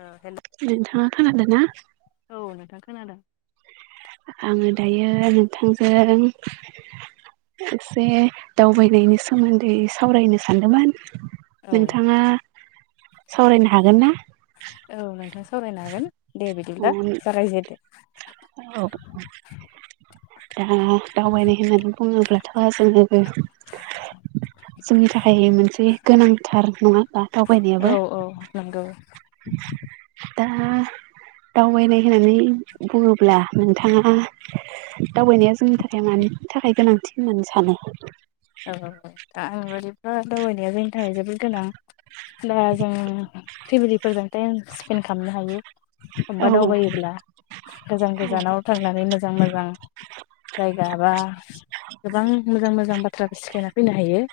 औ हेल' नोंथाङा खोनादोना? औ नोंथां खोनादों। आङो दायो नोंथांजों एसे दावबायनायनि सोमोन्दै सावरायनो सानदोंमोन। औ नोंथाङा सावरायनो हागोन ना? औ नोंथां सावरायनो हागोन दे बिदिब्ला औ जागायजेदो। दा दावबायनाय होननानै बुङोब्लाथ' जोङो जोंनि थाखाय मोनसे गोनांथार नङा बा औ दावबायनायाबो? औ नंगौ। दा दावबायनाय होननानै बुङोब्ला नोंथाङा दावबायनाया जोंनि थाखाय मानि थाखाय गोनांथि होननानै सानो? औ दा आंनि बायदिबा दावबायनाया जोंनि थाखाय जोबोद गोनां। दा जों फेमिलिफोरजों टाइम स्पेन्ड खामनो हायो। औ अबबा दावबायोब्ला गोजान गोजानाव थांनानै मोजां मोजां जाय गाबा गोबां मोजां मोजां बाथ्रा सिखायना फैनो हायो।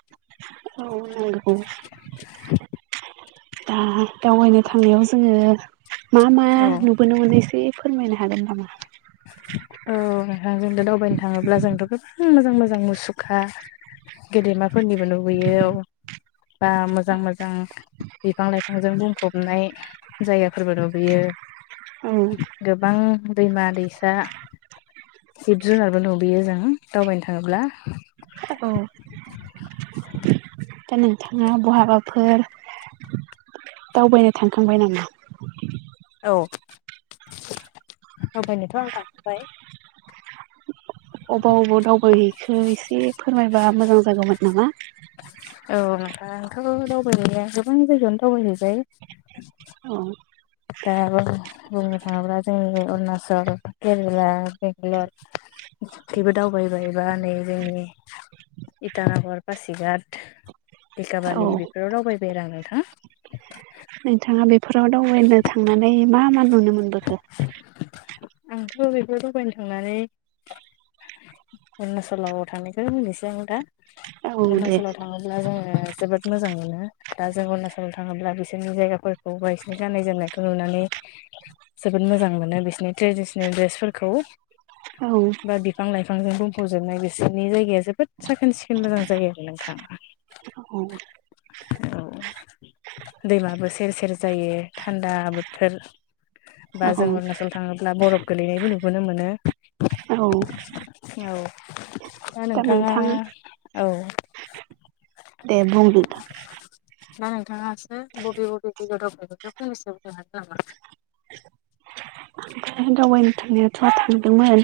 औ नोंगौ। दा दावबायनो थांनायाव जोङो मा मा औ नुबोनो मोनोसै फोरमायनो हागोन नामा? औ नोंथां जोंथ दावबायनो थाङोब्ला जोंथ गोबां मोजां मोजां मुसुखा गेदेमाफोरनिबो नुुबोयो औ बा मोजां मोजां बिफां लाइफांजों बुंफबनाय जायगाफोरबो नुबोयो। औ गोबां दैमा दै दा जिब जुनारबो नुबोयो जों दावबायनो थाङोब्ला औ। दा नोंथाङा बहाबाफोर दावबायनो थांखांबाय नामा? औ दफायनोथ आं थांबाय। अबा अबाव दावबायहैखो एसे फोरमायबा मोजां जागौमोन नामा? औ नोंथांं आंथ दावबायनाया गोबां जायगायावनो दावबायहैबाय औ। दा बुंनो थाङोब्ला जोंनि अरुनाचल केरेला बेंलर खैबो दावबायबाय बा नै जोंनि इटानगर पासिघाट औ दिखाबालिं बेफोराव दावबायबाय आरो आं नोंथां। नोंथाङा बेफोराव दावबायनो थांनानै मा मा नुनो मोनबोखो? आंथ बेफोराव दावबायायनो थांनानै अरुणाचलाव थांनायखौनो होननोसै आं दा औ दे अरुणाचलाव थाङोब्ला जोङो जोबोद मोजां मोनो। दा जों अरुणचलाव थाङोब्ला बिसोरनि जायगाफोरखौ बांसिन गाननाय जोमनायखौ नुनानै जोबोद मोजां मोनो बिसोरनि ट्रेदिसनेल द्रेसफोरखौ औ बा बिफां लाइ बिफांजों बुंफबजोबनाय बिसोरनि जायगाया जोबोद साखोन सिखोन मोजां जायो आरो नोंथां। औ। औ दैमाबो सेर सेर जायो थान्दा बोथोर औ बा जों अरुणाचल थाङोब्ला बरफ गोलैनायबो नुबोनो मोनो। औ औ दा नोंथाङा औ। दे बुंबायथा दा नोंथाङासो बबे बबे [unintelligible] फैनोसो बुंनो हागोन नामा? [unintelligible] [inaudible] दावबायनो थांनायाथ थांदोंमोन।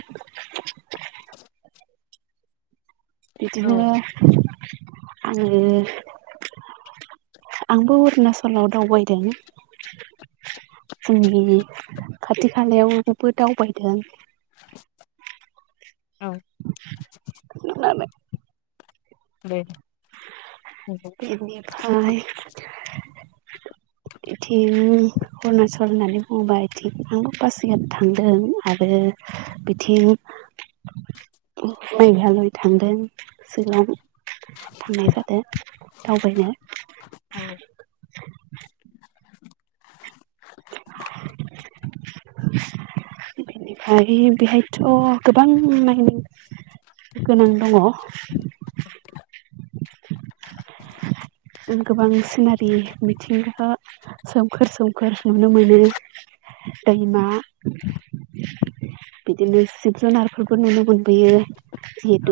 [inaudible] औ बिदिनो आङो आंबो अरुणाचलाव दावबायदों। जोंनि खाथि खालायावबो दावबायदों। औ। [unintelligible] दे। नंगौ। बिनिफाय बिथिं अरुणाचल होननानै बुङोबा बिथिं आंबो पासिगात थांदों आरो बिथिं मेघालय थांदों सिलं थांनाय जादों दावबायनो। औ बेनिफ्राय बेहायथ गोबां माने गोनां दङ [unintelligible] गोबां सिनारि मिथिंगाखो सोमखोर सोमखोर नुनो मोनो। दैमा बिदिनो जिब जुनारफोरबो नुनो मोनबोयो।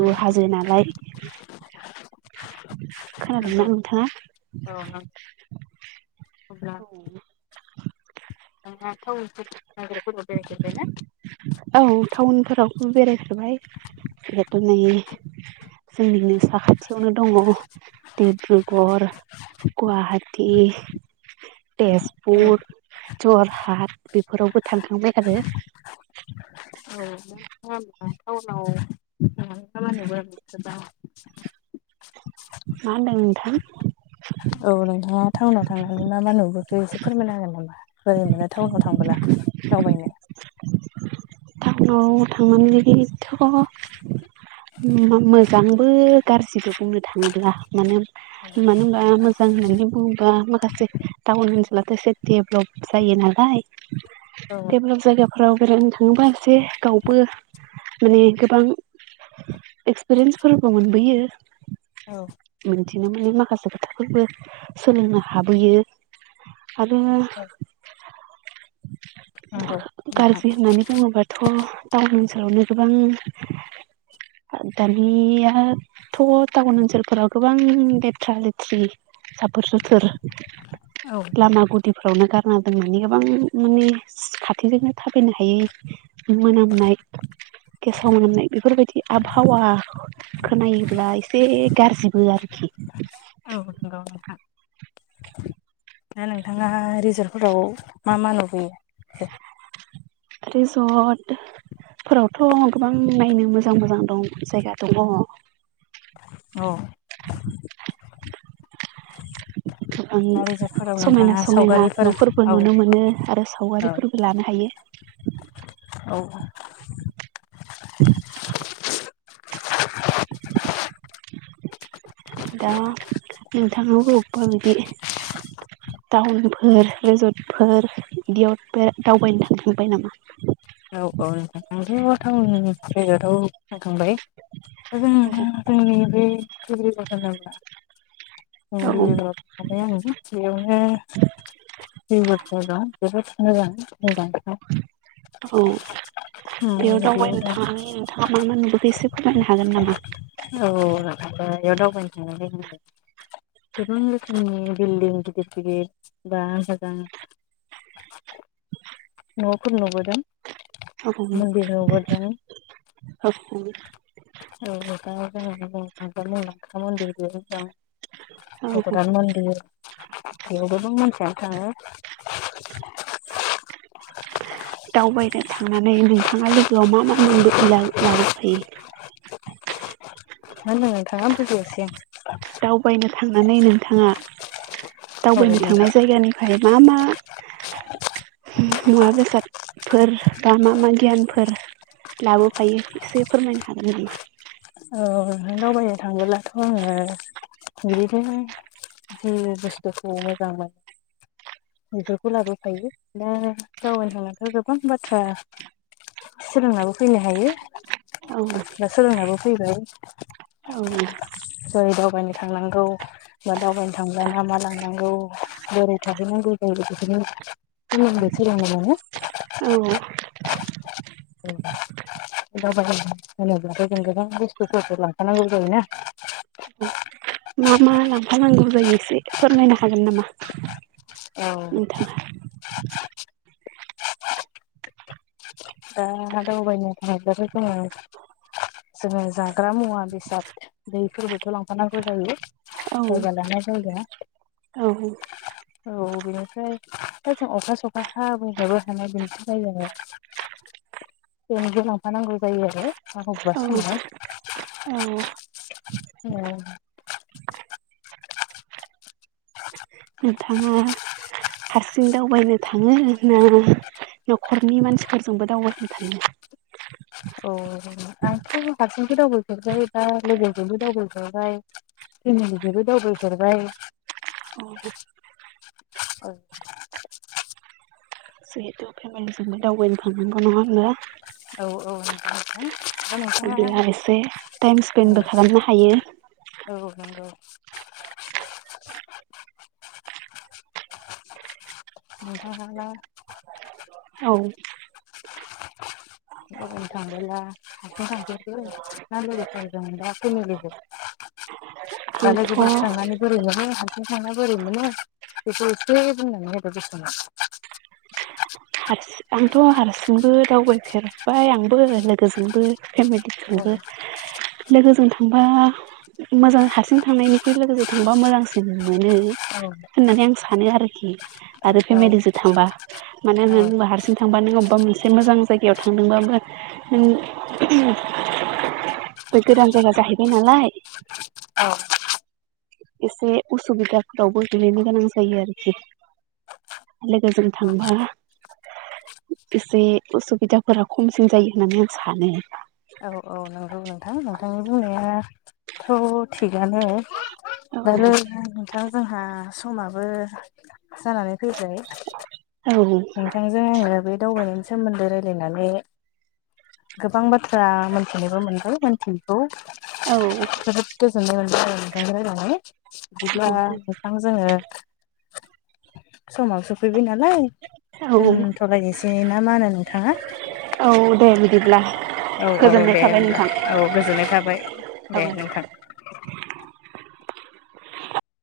औ हाजो नालाय [inaudible] नंगौ खानादोंना नोथाङा औ नंगौ अब्ला औ [inaudible] बेरायफेरबायना? औ टाउनफोराव बेरायफेरबाय [unintelligible] जोंनि ओनसोल साखाथियावनो दङ डिब्रुगर गुवाहा बादि औ तेजपुर जरहाट बेफोरावबो थांखांबाय आरो नोंथाङा टाउनाव ओम खामानिबो गोबां मा होनदों नोंथां? औ नोंथाङा टाउनाव थांनानै मा मा नुबो एसे फोरमायना होगोन नामा बोरै मोनो टाउनाव थांबोला दावबायनो। टाउनाव थांनानै बिथ' मोजांबो गारजिबो बुंनो थाङोब्ला मानो मानो होनबा मोजां होननानै बुङोबा माखासे टाउन ओनसो अब्लाथ' एसे डेभलप जायो नालाय औ डेभलप जायगाफोराव बेरायनो थाङोबा [unintelligible] गावबो माने गोबां एक्सपिरियेन्सफोरबो मोनबोयो। औ बिदिनो माने माखासे खोथाफोरबो सोलोंनो हाबोयो। आरो औ नंगौ नोंथां गाज्रि होननानै बुङोबा थ' टाउन ओनसोलावनो गोबां दानियाथ' टाउन ओनसोलफोराव गोबां लेथ्रा लेथ्रि साफोर सोथोर औ लामा गुथ दैफ्रावनो गारना [unintelligible] गोबां माने खाथिजोंनो थाबायनो हायै मोनामनाय गेसाव मोनामनाय बेफोरबायदि आबहावा खोनायोब्ला एसे गारजिबो आरो औ नंगौ नोंथां। [inaudible] दा नोंथाङा रिजर्टफोराव मा मा नुबोयो दे रिजर्ट फोरावथ' गोबां नायनो मोजां मोजां दं जायगा दङ। औ दा रिजर्टफोराव [inaudible] समायना नोंथाङा समायना सावगारिफोर न'फोरबो औ नुनो मोनो आरो औ सावगारिफोरबो लानो हायो। [inaudible] [inaudible] [inaudible] दा नोंथां बबेयाव बिदि [unintelligible] टाउनफोर रिजर्टफोर बिदियाव दावबायनो थांखांबाय नामा? औ औ नोंथां' टाउन रिजर्टयाव थांखांबाय। जों औ जोंनि बे [unintelligible] [unintelligible] रिजर्ट मानि बेयावनो रिजर्टफोरा जोबोद मोजां मोजां। औ बेयाव दावबायनो दा थांनायाव नोंथाङा मा मा नुबोखो एसे फोरमायनो हागोन नामा? औ नोंथां बेयाव दावबायनो थांनानै गोबां रोखोमनि बिल्डिं गिदिर गिदिर बा बागान [inaudible] न'फोर नुबोदों। औ मन्दिरावबो [unintelligible] औ [inaudible] [unintelligible] [unintelligible] मन्दिर औ बेयावबोथ' [unintelligible] थाङो। [inaudible] दावबायनो थांनानै नोंथाङा लोगोआव मा मा मोनबो लाबो लाबोफायो? [inaudible] मा होनदों नोंथाङा बुजियासै आं। दावबायनो थांनानै नोंथाङा आं दावबायनो औ नोंथां थांनाय जायगानिफ्राय मा मा मुवा बेसाद फोर बा मा मा गियानफोर लाबोफायो एसे फोरमायनो हागोन नामा? औ नों दावबायनो थांबोलाथ' आङो बिनो जि बुस्थुखौ मोजां मोनो बेफोरखौ लाबोफायो दा दावबायनो थांनायाथ' गोबां बाथ्रा सोलोंनाबो फैनो हायो औ बा सोलोंनाबो फैबाय औ ज दावबायनो थांनांगौ बा दावबायनो थांब्ला ना मा लानांगौ बोरै थाहैनांगौ जायो बेखौनो सोनोंदै सोलोंनो मोनो। औ [unintelligible] फ बुस्थुफोरखौ लांफानांगौ जायोना औ मा मा लांफानांगौ जायो एसे फोरमायनो हागोन नामा? दा नोंथांआ दा हब मथ जाब जोङो जाग्रा मुवा बेसाद दैफोरबोथ' लांफानांगौ जायो। औ जायगा लाना जायग औ औ बेनिफ्राय दा जों अखा सखा हाबोनबो हानाय बेनि थाखाय जोङो [inaudible] बेनो गो लांफानांगौ जायो आरो माबेबा औ समाव औ उम नोंथाङा हारसिं दावबायनो थाङो ना न'खरनि मानसिफोरजोंबो दावबायनो थानो अ आंथ' हारसिंस दावगहेरबाय बा लोगोजोंबो दावबायफेरबाय फेमिलिजोंबो दावबायफेरबाय औ [unintelligible] जिहेथु फेमिलिजोंबो दावबायनो थांनांगौ नङा होनबा औ औ नोंथां दा बि एसे टाइम स्पेन्बो खालामनो हायो। नोंथाङा औ नंगौ [inaudible] नोंथांआलाय औ बबे थांला हारसिं थांफेरबो ना लोगोफोर जों दा फेमिलिजों [inaudible] दा आंथ' लोगोफोर थांनानै बोरै मोनो? ना हारसिं थांना बोरै मोनो बेखौ एसे बुंनानै होदो बेखेवना हारसिं आंथ' हारसिंबो दावबायफेरबाय आंबो लोगोजोंबो औ फेमिलिजोंबो लोगोजों थांबा मोजां हारसिं थांनायनिख्रुइ लोगोजों थांबा मोजांसिन मोनो होननानै आं सानो आरोखि आरो फेमिलिजों थांबा मानो औ होननानै बुंबा बा नों अबेबा मोनसे मोजां जयगायाव थांदोंबाबो बे गोदान जायगा जाहैबाय नालाय औ एसे उसुबिदाफोरावबो दैेलैनो गोनां जायो आरोखि लोगोजों औ थांबा एसे उसुबिदाफोरा खमसिन जायो होननानै आं सानो औ औ नंगौ नोंथां नोंथांनि बुंनायाथ' थिगानो [unintelligible] नोंथां जोंहा समाबो जानानै फैबायबाय औ नोंथांजों आङो बे दावबायनायनि सोमोन्दै राय रायलायनानै गोबां बाथ्रा मोनथिनोबो मोनबाय मोनथियिखौ औ गोजोननाय मोनबाय आरो नोंथां रनानै बिदिब्ला नोंथां जोङो समाव सफैबि नालाय औ दोनथ'लायनोसै ना मा होनो नोंथाङा दिब्ला औ औ दे होनब्ला औ गोजोननाय थाबाय दे औ नोंथां